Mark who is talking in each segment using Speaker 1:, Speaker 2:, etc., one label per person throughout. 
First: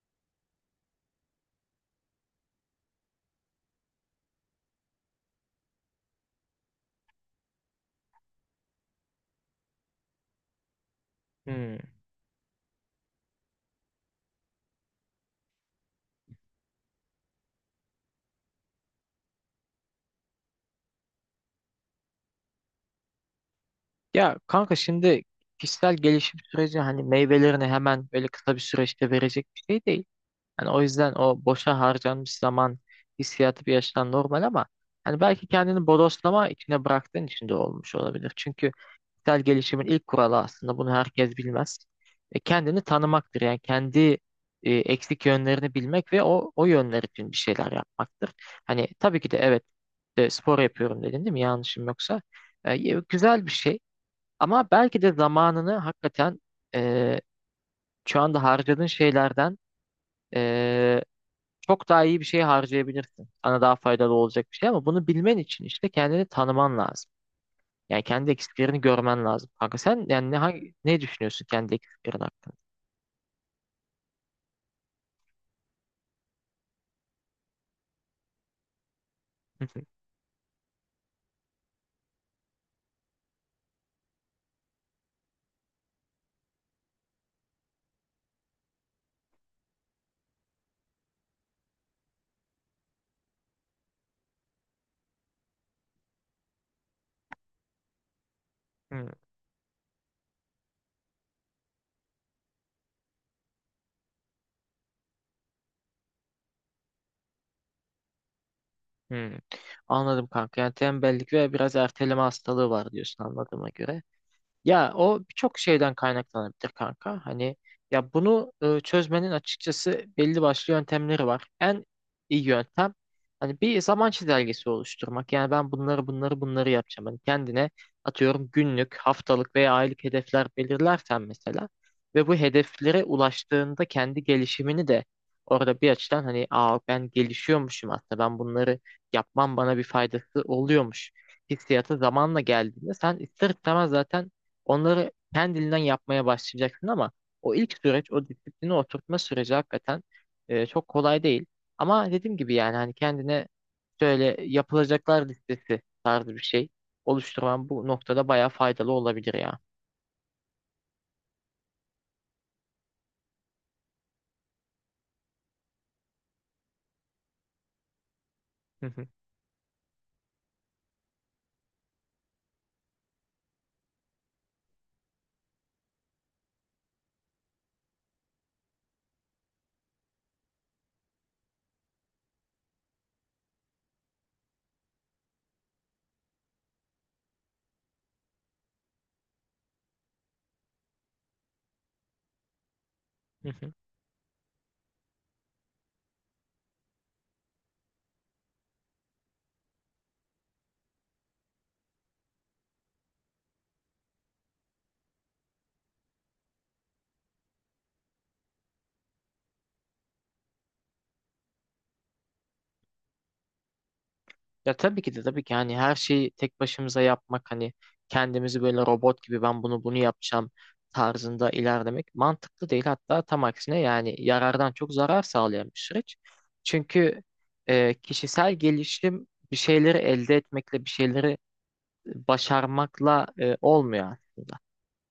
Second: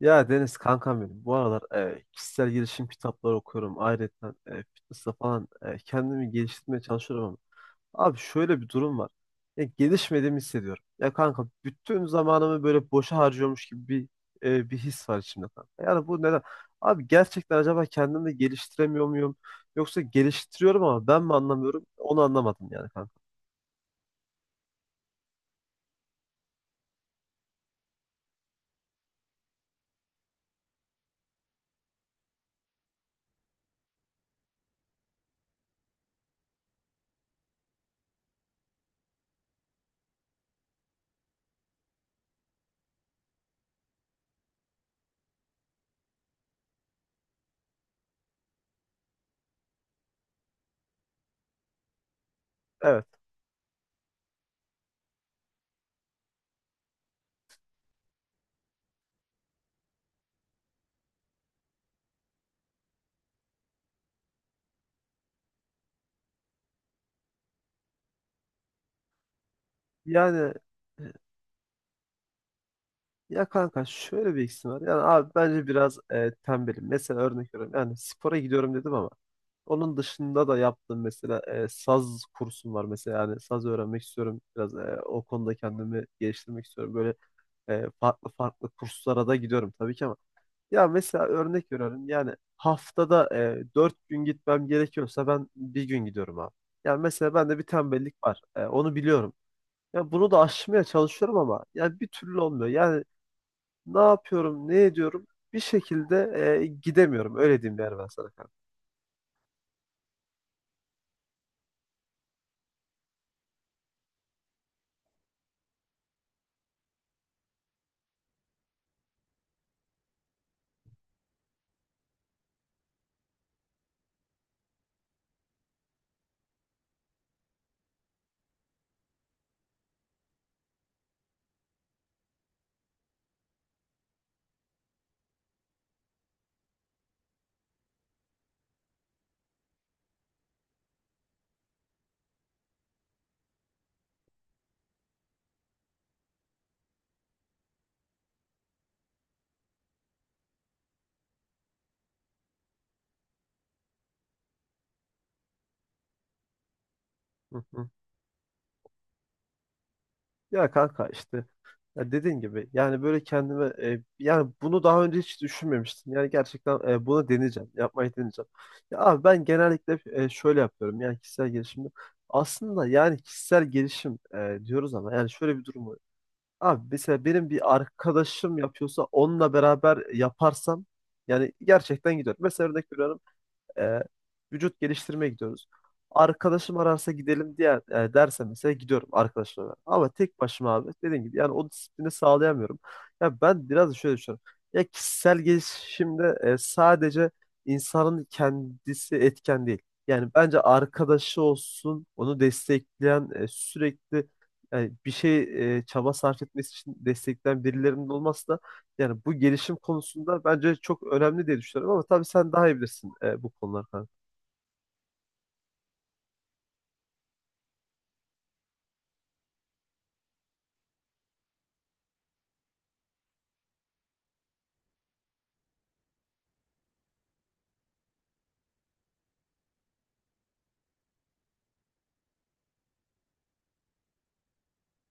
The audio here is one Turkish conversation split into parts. Speaker 1: Ya Deniz kankam benim. Bu aralar kişisel gelişim kitapları okuyorum. Ayrıca fitness'la falan kendimi geliştirmeye çalışıyorum ama. Abi şöyle bir durum var. Ya, gelişmediğimi hissediyorum. Ya kanka
Speaker 2: Hmm.
Speaker 1: bütün zamanımı böyle boşa harcıyormuş gibi bir his var içimde kanka. Yani bu neden? Abi gerçekten acaba kendimi de geliştiremiyor muyum? Yoksa geliştiriyorum ama ben mi anlamıyorum? Onu anlamadım yani kanka.
Speaker 2: Ya kanka şimdi kişisel gelişim süreci hani meyvelerini hemen böyle kısa bir süreçte verecek bir şey değil. Hani o yüzden o boşa harcanmış zaman hissiyatı bir yaştan normal ama hani belki kendini bodoslama içine bıraktığın için de olmuş olabilir. Çünkü kişisel gelişimin ilk kuralı aslında bunu herkes bilmez. Kendini tanımaktır. Yani kendi eksik yönlerini bilmek ve o yönler için bir şeyler yapmaktır. Hani tabii ki de evet, spor yapıyorum dedin değil mi? Yanlışım yoksa. E,
Speaker 1: Evet.
Speaker 2: Güzel bir şey. Ama belki de zamanını hakikaten eee, şu anda harcadığın şeylerden eee, çok daha iyi bir şey harcayabilirsin. Sana daha faydalı olacak bir şey ama bunu bilmen için işte kendini tanıman lazım. Yani kendi eksiklerini görmen lazım. Kanka sen yani ne,
Speaker 1: Yani,
Speaker 2: ne düşünüyorsun kendi eksiklerin hakkında?
Speaker 1: ya kanka şöyle bir eksim var. Yani abi bence biraz tembelim. Mesela örnek veriyorum. Yani spora gidiyorum dedim ama onun dışında da yaptığım mesela saz kursum var mesela. Yani saz öğrenmek istiyorum. Biraz o konuda kendimi geliştirmek istiyorum. Böyle farklı farklı kurslara da gidiyorum tabii ki ama. Ya mesela örnek veriyorum. Yani haftada 4 gün gitmem gerekiyorsa ben bir gün gidiyorum abi. Yani mesela bende bir tembellik var. Onu
Speaker 2: Hmm,
Speaker 1: biliyorum. Ya bunu da aşmaya çalışıyorum ama ya bir türlü olmuyor. Yani ne yapıyorum, ne ediyorum? Bir şekilde gidemiyorum. Öyle diyeyim yani ben sana kanka.
Speaker 2: hmm. Anladım kanka. Yani tembellik ve biraz erteleme hastalığı var diyorsun anladığıma göre. Ya o birçok şeyden kaynaklanabilir kanka. Hani ya bunu çözmenin açıkçası belli başlı yöntemleri var. En iyi yöntem hani bir zaman çizelgesi oluşturmak. Yani ben bunları bunları yapacağım. Hani kendine atıyorum günlük, haftalık veya aylık hedefler belirlersen mesela ve bu hedeflere ulaştığında kendi gelişimini de orada bir açıdan hani aa ben gelişiyormuşum aslında ben bunları yapmam bana bir faydası oluyormuş hissiyatı zamanla geldiğinde sen ister istemez zaten onları kendiliğinden yapmaya başlayacaksın ama o ilk süreç, o disiplini oturtma süreci hakikaten çok kolay değil. Ama dediğim gibi yani hani kendine şöyle yapılacaklar listesi tarzı bir şey
Speaker 1: Hı
Speaker 2: oluşturman bu
Speaker 1: hı.
Speaker 2: noktada bayağı faydalı olabilir ya.
Speaker 1: Ya kanka işte, ya dediğin gibi yani böyle kendime yani bunu daha önce hiç düşünmemiştim. Yani gerçekten bunu deneyeceğim. Yapmayı deneyeceğim. Ya abi ben genellikle şöyle yapıyorum. Yani kişisel gelişimde aslında yani kişisel gelişim diyoruz ama yani şöyle bir durum var. Abi mesela benim bir arkadaşım yapıyorsa onunla beraber yaparsam yani gerçekten gidiyor. Mesela örnek veriyorum. e, Vücut geliştirmeye gidiyoruz. Arkadaşım ararsa gidelim diye derse mesela gidiyorum arkadaşlarla beraber. Ama tek başıma abi dediğim gibi yani o disiplini sağlayamıyorum. Ya ben biraz da şöyle düşünüyorum. Ya kişisel gelişimde sadece insanın kendisi etken değil. Yani bence arkadaşı olsun, onu destekleyen sürekli yani bir şey çaba sarf etmesi için destekleyen birilerinin olması da yani bu gelişim konusunda bence çok önemli diye düşünüyorum ama tabii sen daha iyi bilirsin bu konular kanka.
Speaker 2: Ya tabii ki de tabii ki hani her şeyi tek başımıza yapmak hani kendimizi böyle robot gibi ben bunu yapacağım tarzında ilerlemek mantıklı değil. Hatta tam aksine yani yarardan çok zarar sağlayan bir süreç. Çünkü kişisel gelişim bir şeyleri elde etmekle bir şeyleri başarmakla olmuyor.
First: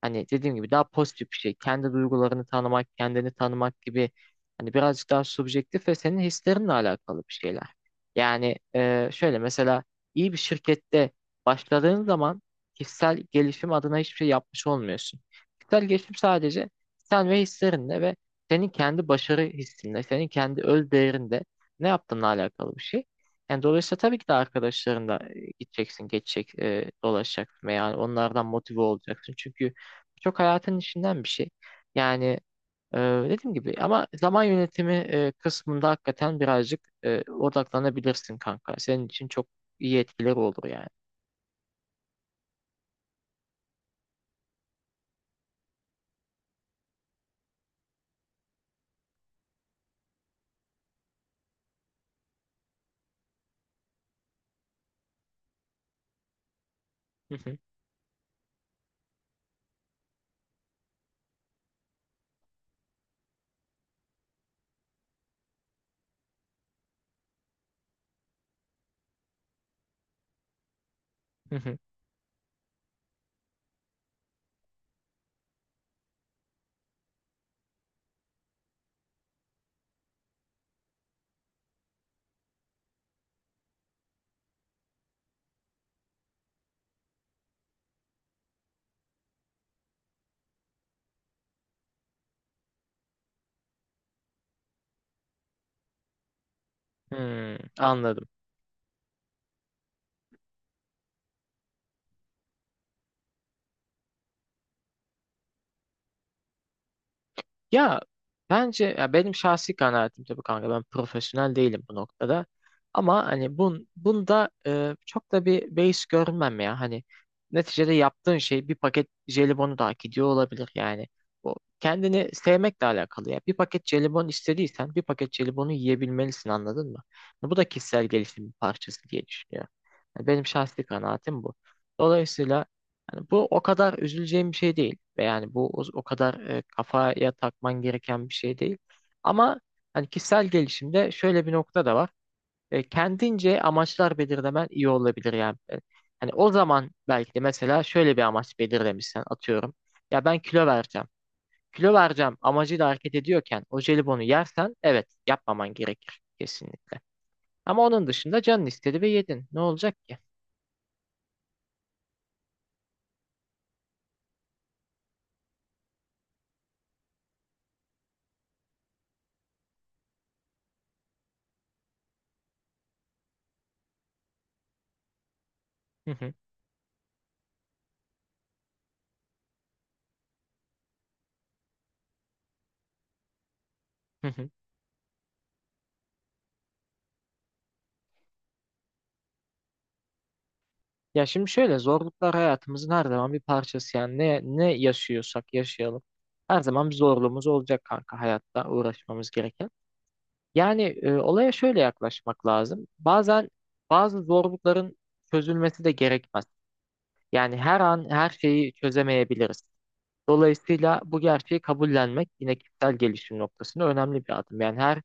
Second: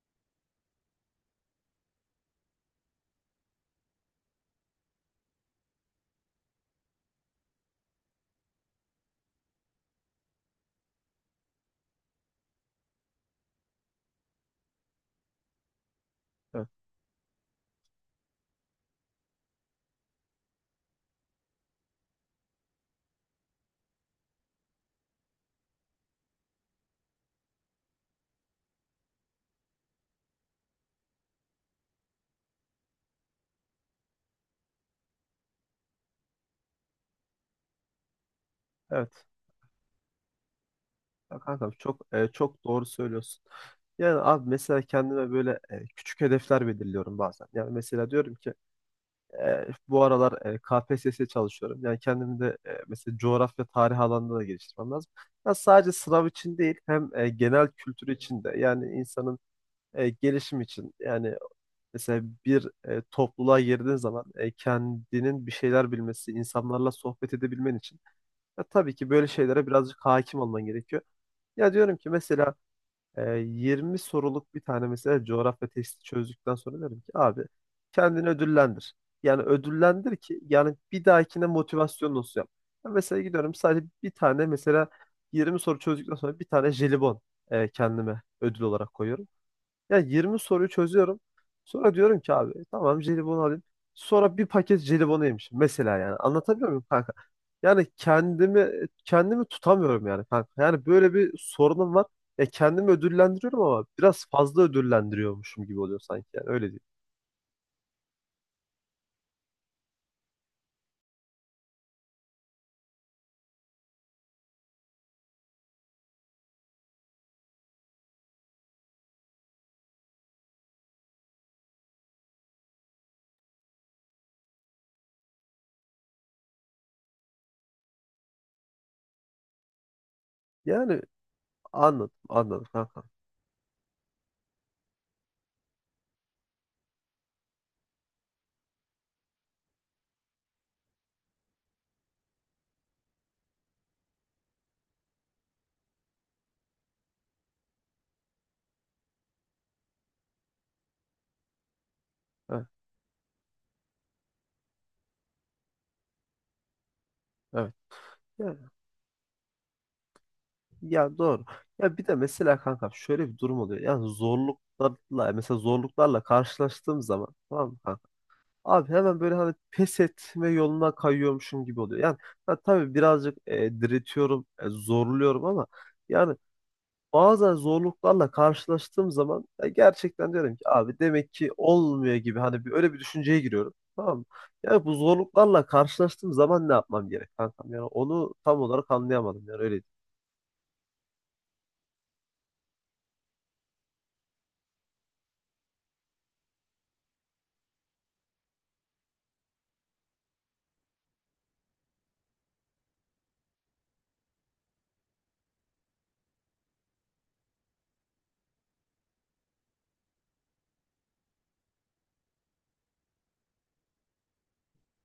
Speaker 2: Hani dediğim gibi daha pozitif bir şey. Kendi duygularını tanımak, kendini tanımak gibi hani birazcık daha subjektif ve senin hislerinle alakalı bir şeyler. Yani şöyle mesela iyi bir şirkette başladığın zaman kişisel gelişim adına hiçbir şey yapmış olmuyorsun. Kişisel gelişim
Speaker 1: Evet.
Speaker 2: sadece sen ve hislerinle ve senin kendi başarı hissinle, senin kendi öz değerinde ne yaptığınla alakalı bir şey. Yani dolayısıyla tabii ki de arkadaşlarınla gideceksin, geçecek, dolaşacaksın veya onlardan motive olacaksın. Çünkü çok hayatın içinden bir şey. Yani e, dediğim gibi ama zaman yönetimi kısmında hakikaten birazcık odaklanabilirsin kanka. Senin
Speaker 1: Evet.
Speaker 2: için çok iyi etkileri olur yani.
Speaker 1: Ya kankam çok çok doğru söylüyorsun. Yani abi mesela kendime böyle küçük hedefler belirliyorum bazen. Yani mesela diyorum ki bu aralar KPSS'ye çalışıyorum. Yani kendimi de mesela coğrafya tarih alanında da geliştirmem lazım. Ya sadece sınav için değil, hem
Speaker 2: Hı hı,
Speaker 1: genel kültür için de yani insanın gelişim için. Yani mesela bir topluluğa girdiğin zaman kendinin bir şeyler bilmesi, insanlarla sohbet edebilmen için, ya tabii ki böyle şeylere birazcık hakim olman gerekiyor.
Speaker 2: hı
Speaker 1: Ya
Speaker 2: hı.
Speaker 1: diyorum ki mesela 20 soruluk bir tane mesela coğrafya testi çözdükten sonra derim ki abi kendini ödüllendir. Yani ödüllendir ki yani bir dahakine motivasyon olsun yap. Ya mesela gidiyorum sadece bir tane mesela 20 soru çözdükten sonra bir tane jelibon kendime ödül olarak koyuyorum. Ya 20 soruyu çözüyorum. Sonra diyorum ki abi tamam jelibon alayım. Sonra bir paket jelibonu yemişim mesela yani. Anlatabiliyor muyum kanka?
Speaker 2: Hmm,
Speaker 1: Yani
Speaker 2: anladım.
Speaker 1: kendimi tutamıyorum yani kanka. Yani böyle bir sorunum var. Ya kendimi ödüllendiriyorum ama biraz fazla ödüllendiriyormuşum gibi oluyor sanki yani öyle değil.
Speaker 2: Ya bence ya benim şahsi kanaatim tabii kanka ben profesyonel değilim bu noktada. Ama hani bunda çok da bir base görünmem ya. Hani neticede yaptığın şey bir paket jelibonu da hak ediyor olabilir yani. Bu kendini sevmekle alakalı ya. Bir paket jelibon istediysen bir paket jelibonu yiyebilmelisin, anladın mı? Hani bu da kişisel gelişimin parçası diye düşünüyorum. Yani benim şahsi
Speaker 1: Yani
Speaker 2: kanaatim bu.
Speaker 1: anladım
Speaker 2: Dolayısıyla
Speaker 1: anladım kanka.
Speaker 2: yani bu o kadar üzüleceğim bir şey değil. Ve yani bu o kadar kafaya takman gereken bir şey değil. Ama hani kişisel gelişimde şöyle bir nokta da var. Kendince amaçlar belirlemen iyi olabilir yani. Hani o zaman belki de mesela şöyle bir amaç belirlemişsen atıyorum. Ya ben kilo vereceğim. Kilo vereceğim
Speaker 1: Evet.
Speaker 2: amacıyla hareket ediyorken o jelibonu yersen evet, yapmaman gerekir kesinlikle.
Speaker 1: Evet.
Speaker 2: Ama onun dışında
Speaker 1: Ya,
Speaker 2: canın istedi ve yedin. Ne olacak ki?
Speaker 1: ya doğru. Ya bir de mesela kanka şöyle bir durum oluyor. Yani zorluklarla mesela zorluklarla karşılaştığım zaman tamam mı kanka? Abi hemen böyle hani pes etme yoluna kayıyormuşum gibi oluyor. Yani ha, tabii birazcık diretiyorum, zorluyorum ama yani bazen zorluklarla karşılaştığım zaman ya gerçekten diyorum ki abi demek ki olmuyor gibi hani bir, öyle bir düşünceye giriyorum. Tamam mı? Yani bu zorluklarla karşılaştığım zaman ne yapmam gerek kankam? Yani onu tam olarak anlayamadım yani öyle.
Speaker 2: Ya şimdi şöyle, zorluklar hayatımızın her zaman bir parçası yani ne yaşıyorsak yaşayalım. Her zaman bir zorluğumuz olacak kanka hayatta uğraşmamız gereken. Yani olaya şöyle yaklaşmak lazım. Bazen bazı zorlukların çözülmesi de gerekmez. Yani her an her şeyi çözemeyebiliriz. Dolayısıyla bu gerçeği kabullenmek yine kişisel gelişim noktasında önemli bir adım. Yani her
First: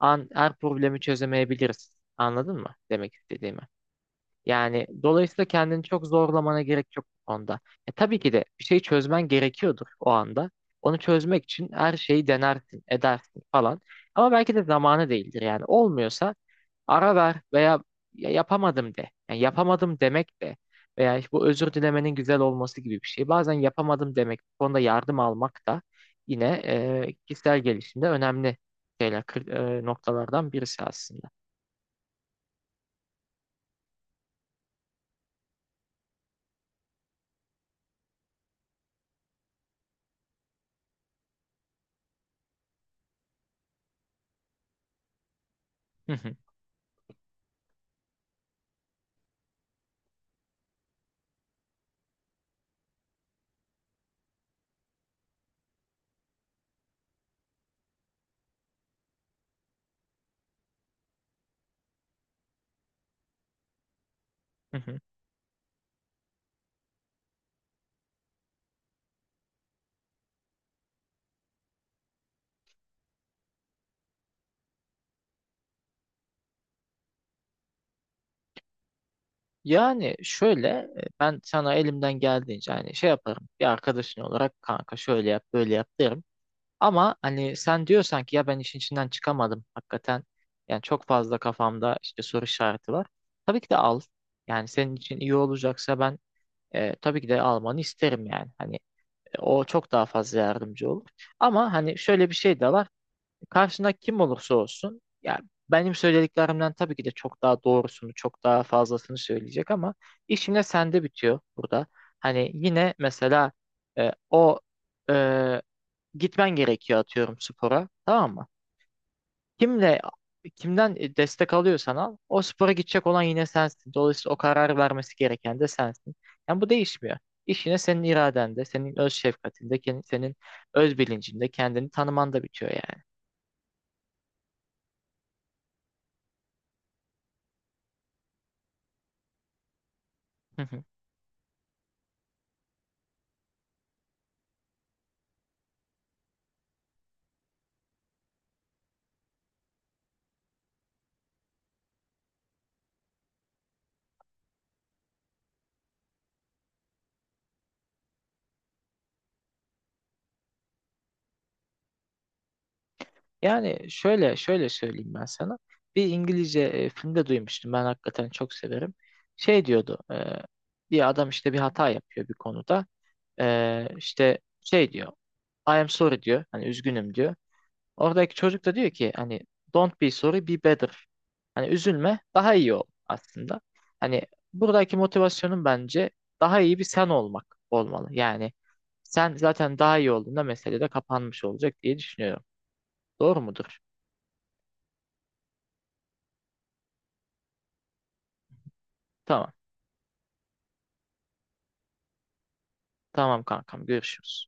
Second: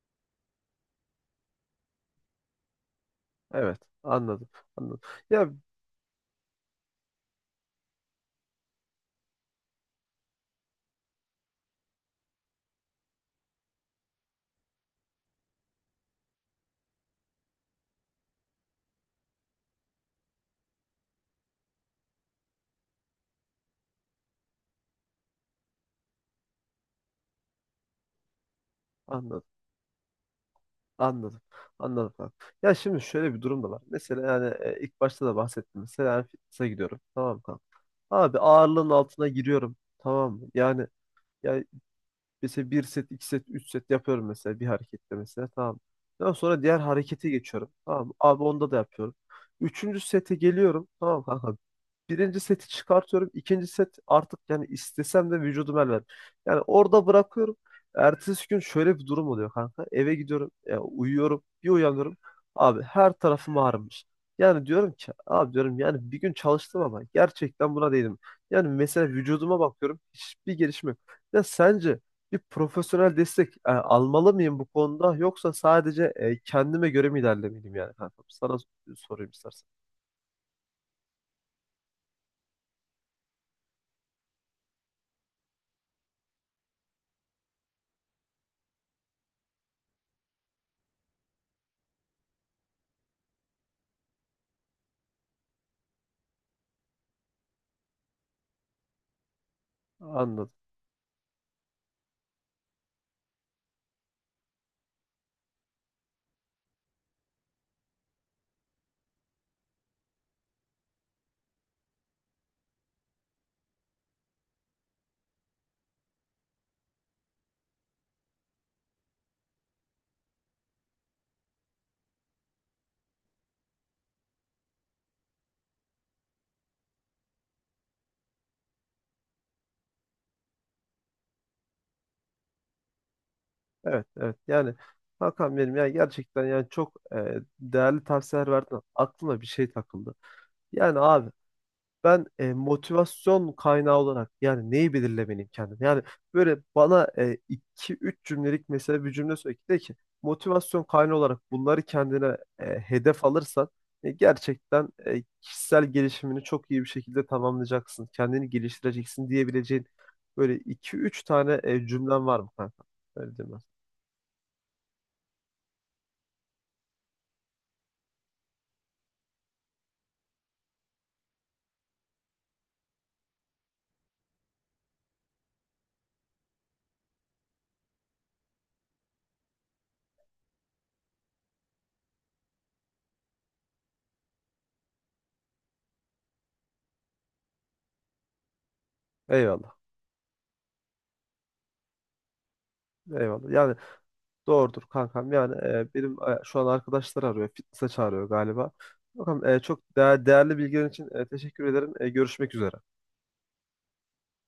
Speaker 2: an her problemi çözemeyebiliriz. Anladın mı demek istediğimi?
Speaker 1: Evet, anladım.
Speaker 2: Yani
Speaker 1: Anladım.
Speaker 2: dolayısıyla
Speaker 1: Ya,
Speaker 2: kendini çok zorlamana gerek yok bu konuda. Tabii ki de bir şey çözmen gerekiyordur o anda. Onu çözmek için her şeyi denersin, edersin falan. Ama belki de zamanı değildir yani. Olmuyorsa ara ver veya ya yapamadım de. Yani yapamadım demek de veya işte bu özür dilemenin güzel olması gibi bir şey. Bazen yapamadım demek, bu konuda yardım almak da yine kişisel gelişimde önemli şeyler,
Speaker 1: anladım.
Speaker 2: noktalardan birisi aslında.
Speaker 1: Anladım. Anladım abi. Ya şimdi şöyle bir durum da var. Mesela yani ilk başta da bahsettim. Mesela yani fitness'a gidiyorum. Tamam mı kanka? Abi ağırlığın altına giriyorum. Tamam mı? Yani yani mesela bir set, iki set, üç set yapıyorum mesela bir harekette mesela. Tamam. Daha sonra diğer harekete geçiyorum. Tamam mı? Abi onda da yapıyorum. Üçüncü sete geliyorum. Tamam mı, kanka? Birinci seti çıkartıyorum. İkinci set artık yani istesem de vücudum el vermiyor. Yani orada bırakıyorum. Ertesi gün şöyle bir durum oluyor kanka. Eve gidiyorum. Ya uyuyorum. Bir uyanıyorum. Abi her tarafım ağrımış. Yani diyorum ki abi diyorum yani bir gün çalıştım ama gerçekten buna değdim. Yani mesela vücuduma bakıyorum. Hiçbir gelişme yok. Ya sence bir profesyonel destek almalı mıyım bu konuda yoksa sadece kendime göre mi ilerlemeliyim yani kanka? Sana sorayım istersen.
Speaker 2: Yani ben sana elimden geldiğince hani şey yaparım bir arkadaşın olarak kanka şöyle yap böyle yap derim. Ama hani sen diyorsan ki ya ben işin içinden çıkamadım hakikaten yani çok fazla kafamda işte soru işareti var. Tabii ki de al, yani senin için iyi olacaksa ben tabii ki de almanı isterim yani hani o çok daha fazla
Speaker 1: Anladım.
Speaker 2: yardımcı olur. Ama hani şöyle bir şey de var. Karşında kim olursa olsun ya benim söylediklerimden tabii ki de çok daha doğrusunu, çok daha fazlasını söyleyecek ama iş yine sende bitiyor burada. Hani yine mesela e, o e, gitmen gerekiyor atıyorum spora, tamam mı? Kimle kimden destek alıyorsan al o spora gidecek olan yine sensin. Dolayısıyla o kararı vermesi gereken de sensin. Yani bu değişmiyor. İş yine senin iradende, senin öz şefkatinde, senin öz bilincinde kendini tanımanda bitiyor
Speaker 1: Evet, evet. Yani Hakan benim, ya gerçekten yani çok değerli tavsiyeler verdin. Aklıma bir şey takıldı.
Speaker 2: yani.
Speaker 1: Yani abi ben motivasyon kaynağı olarak yani neyi belirlemeliyim kendim? Yani böyle bana iki üç cümlelik mesela bir cümle söyle ki de ki motivasyon kaynağı olarak bunları kendine hedef alırsan gerçekten kişisel gelişimini çok iyi bir şekilde tamamlayacaksın. Kendini geliştireceksin diyebileceğin böyle iki üç tane cümlen var mı kanka? Öyle diyeyim
Speaker 2: Yani şöyle söyleyeyim ben sana. Bir İngilizce filmde duymuştum. Ben hakikaten çok severim. Şey diyordu. Bir adam işte bir hata yapıyor bir konuda. İşte şey diyor. "I am sorry" diyor. Hani "üzgünüm" diyor. Oradaki çocuk da diyor ki hani "don't be sorry, be better." Hani üzülme daha iyi ol aslında. Hani buradaki motivasyonun bence daha iyi bir sen olmak olmalı. Yani
Speaker 1: ben.
Speaker 2: sen zaten
Speaker 1: Eyvallah.
Speaker 2: daha iyi olduğunda mesele de kapanmış olacak diye düşünüyorum. Doğru
Speaker 1: Eyvallah. Yani
Speaker 2: mudur?
Speaker 1: doğrudur kankam. Yani benim şu an arkadaşlar arıyor. Fitness'e çağırıyor galiba. Bakalım
Speaker 2: Tamam.
Speaker 1: çok değerli bilgilerin için teşekkür ederim. Görüşmek üzere.
Speaker 2: Tamam kankam, görüşürüz.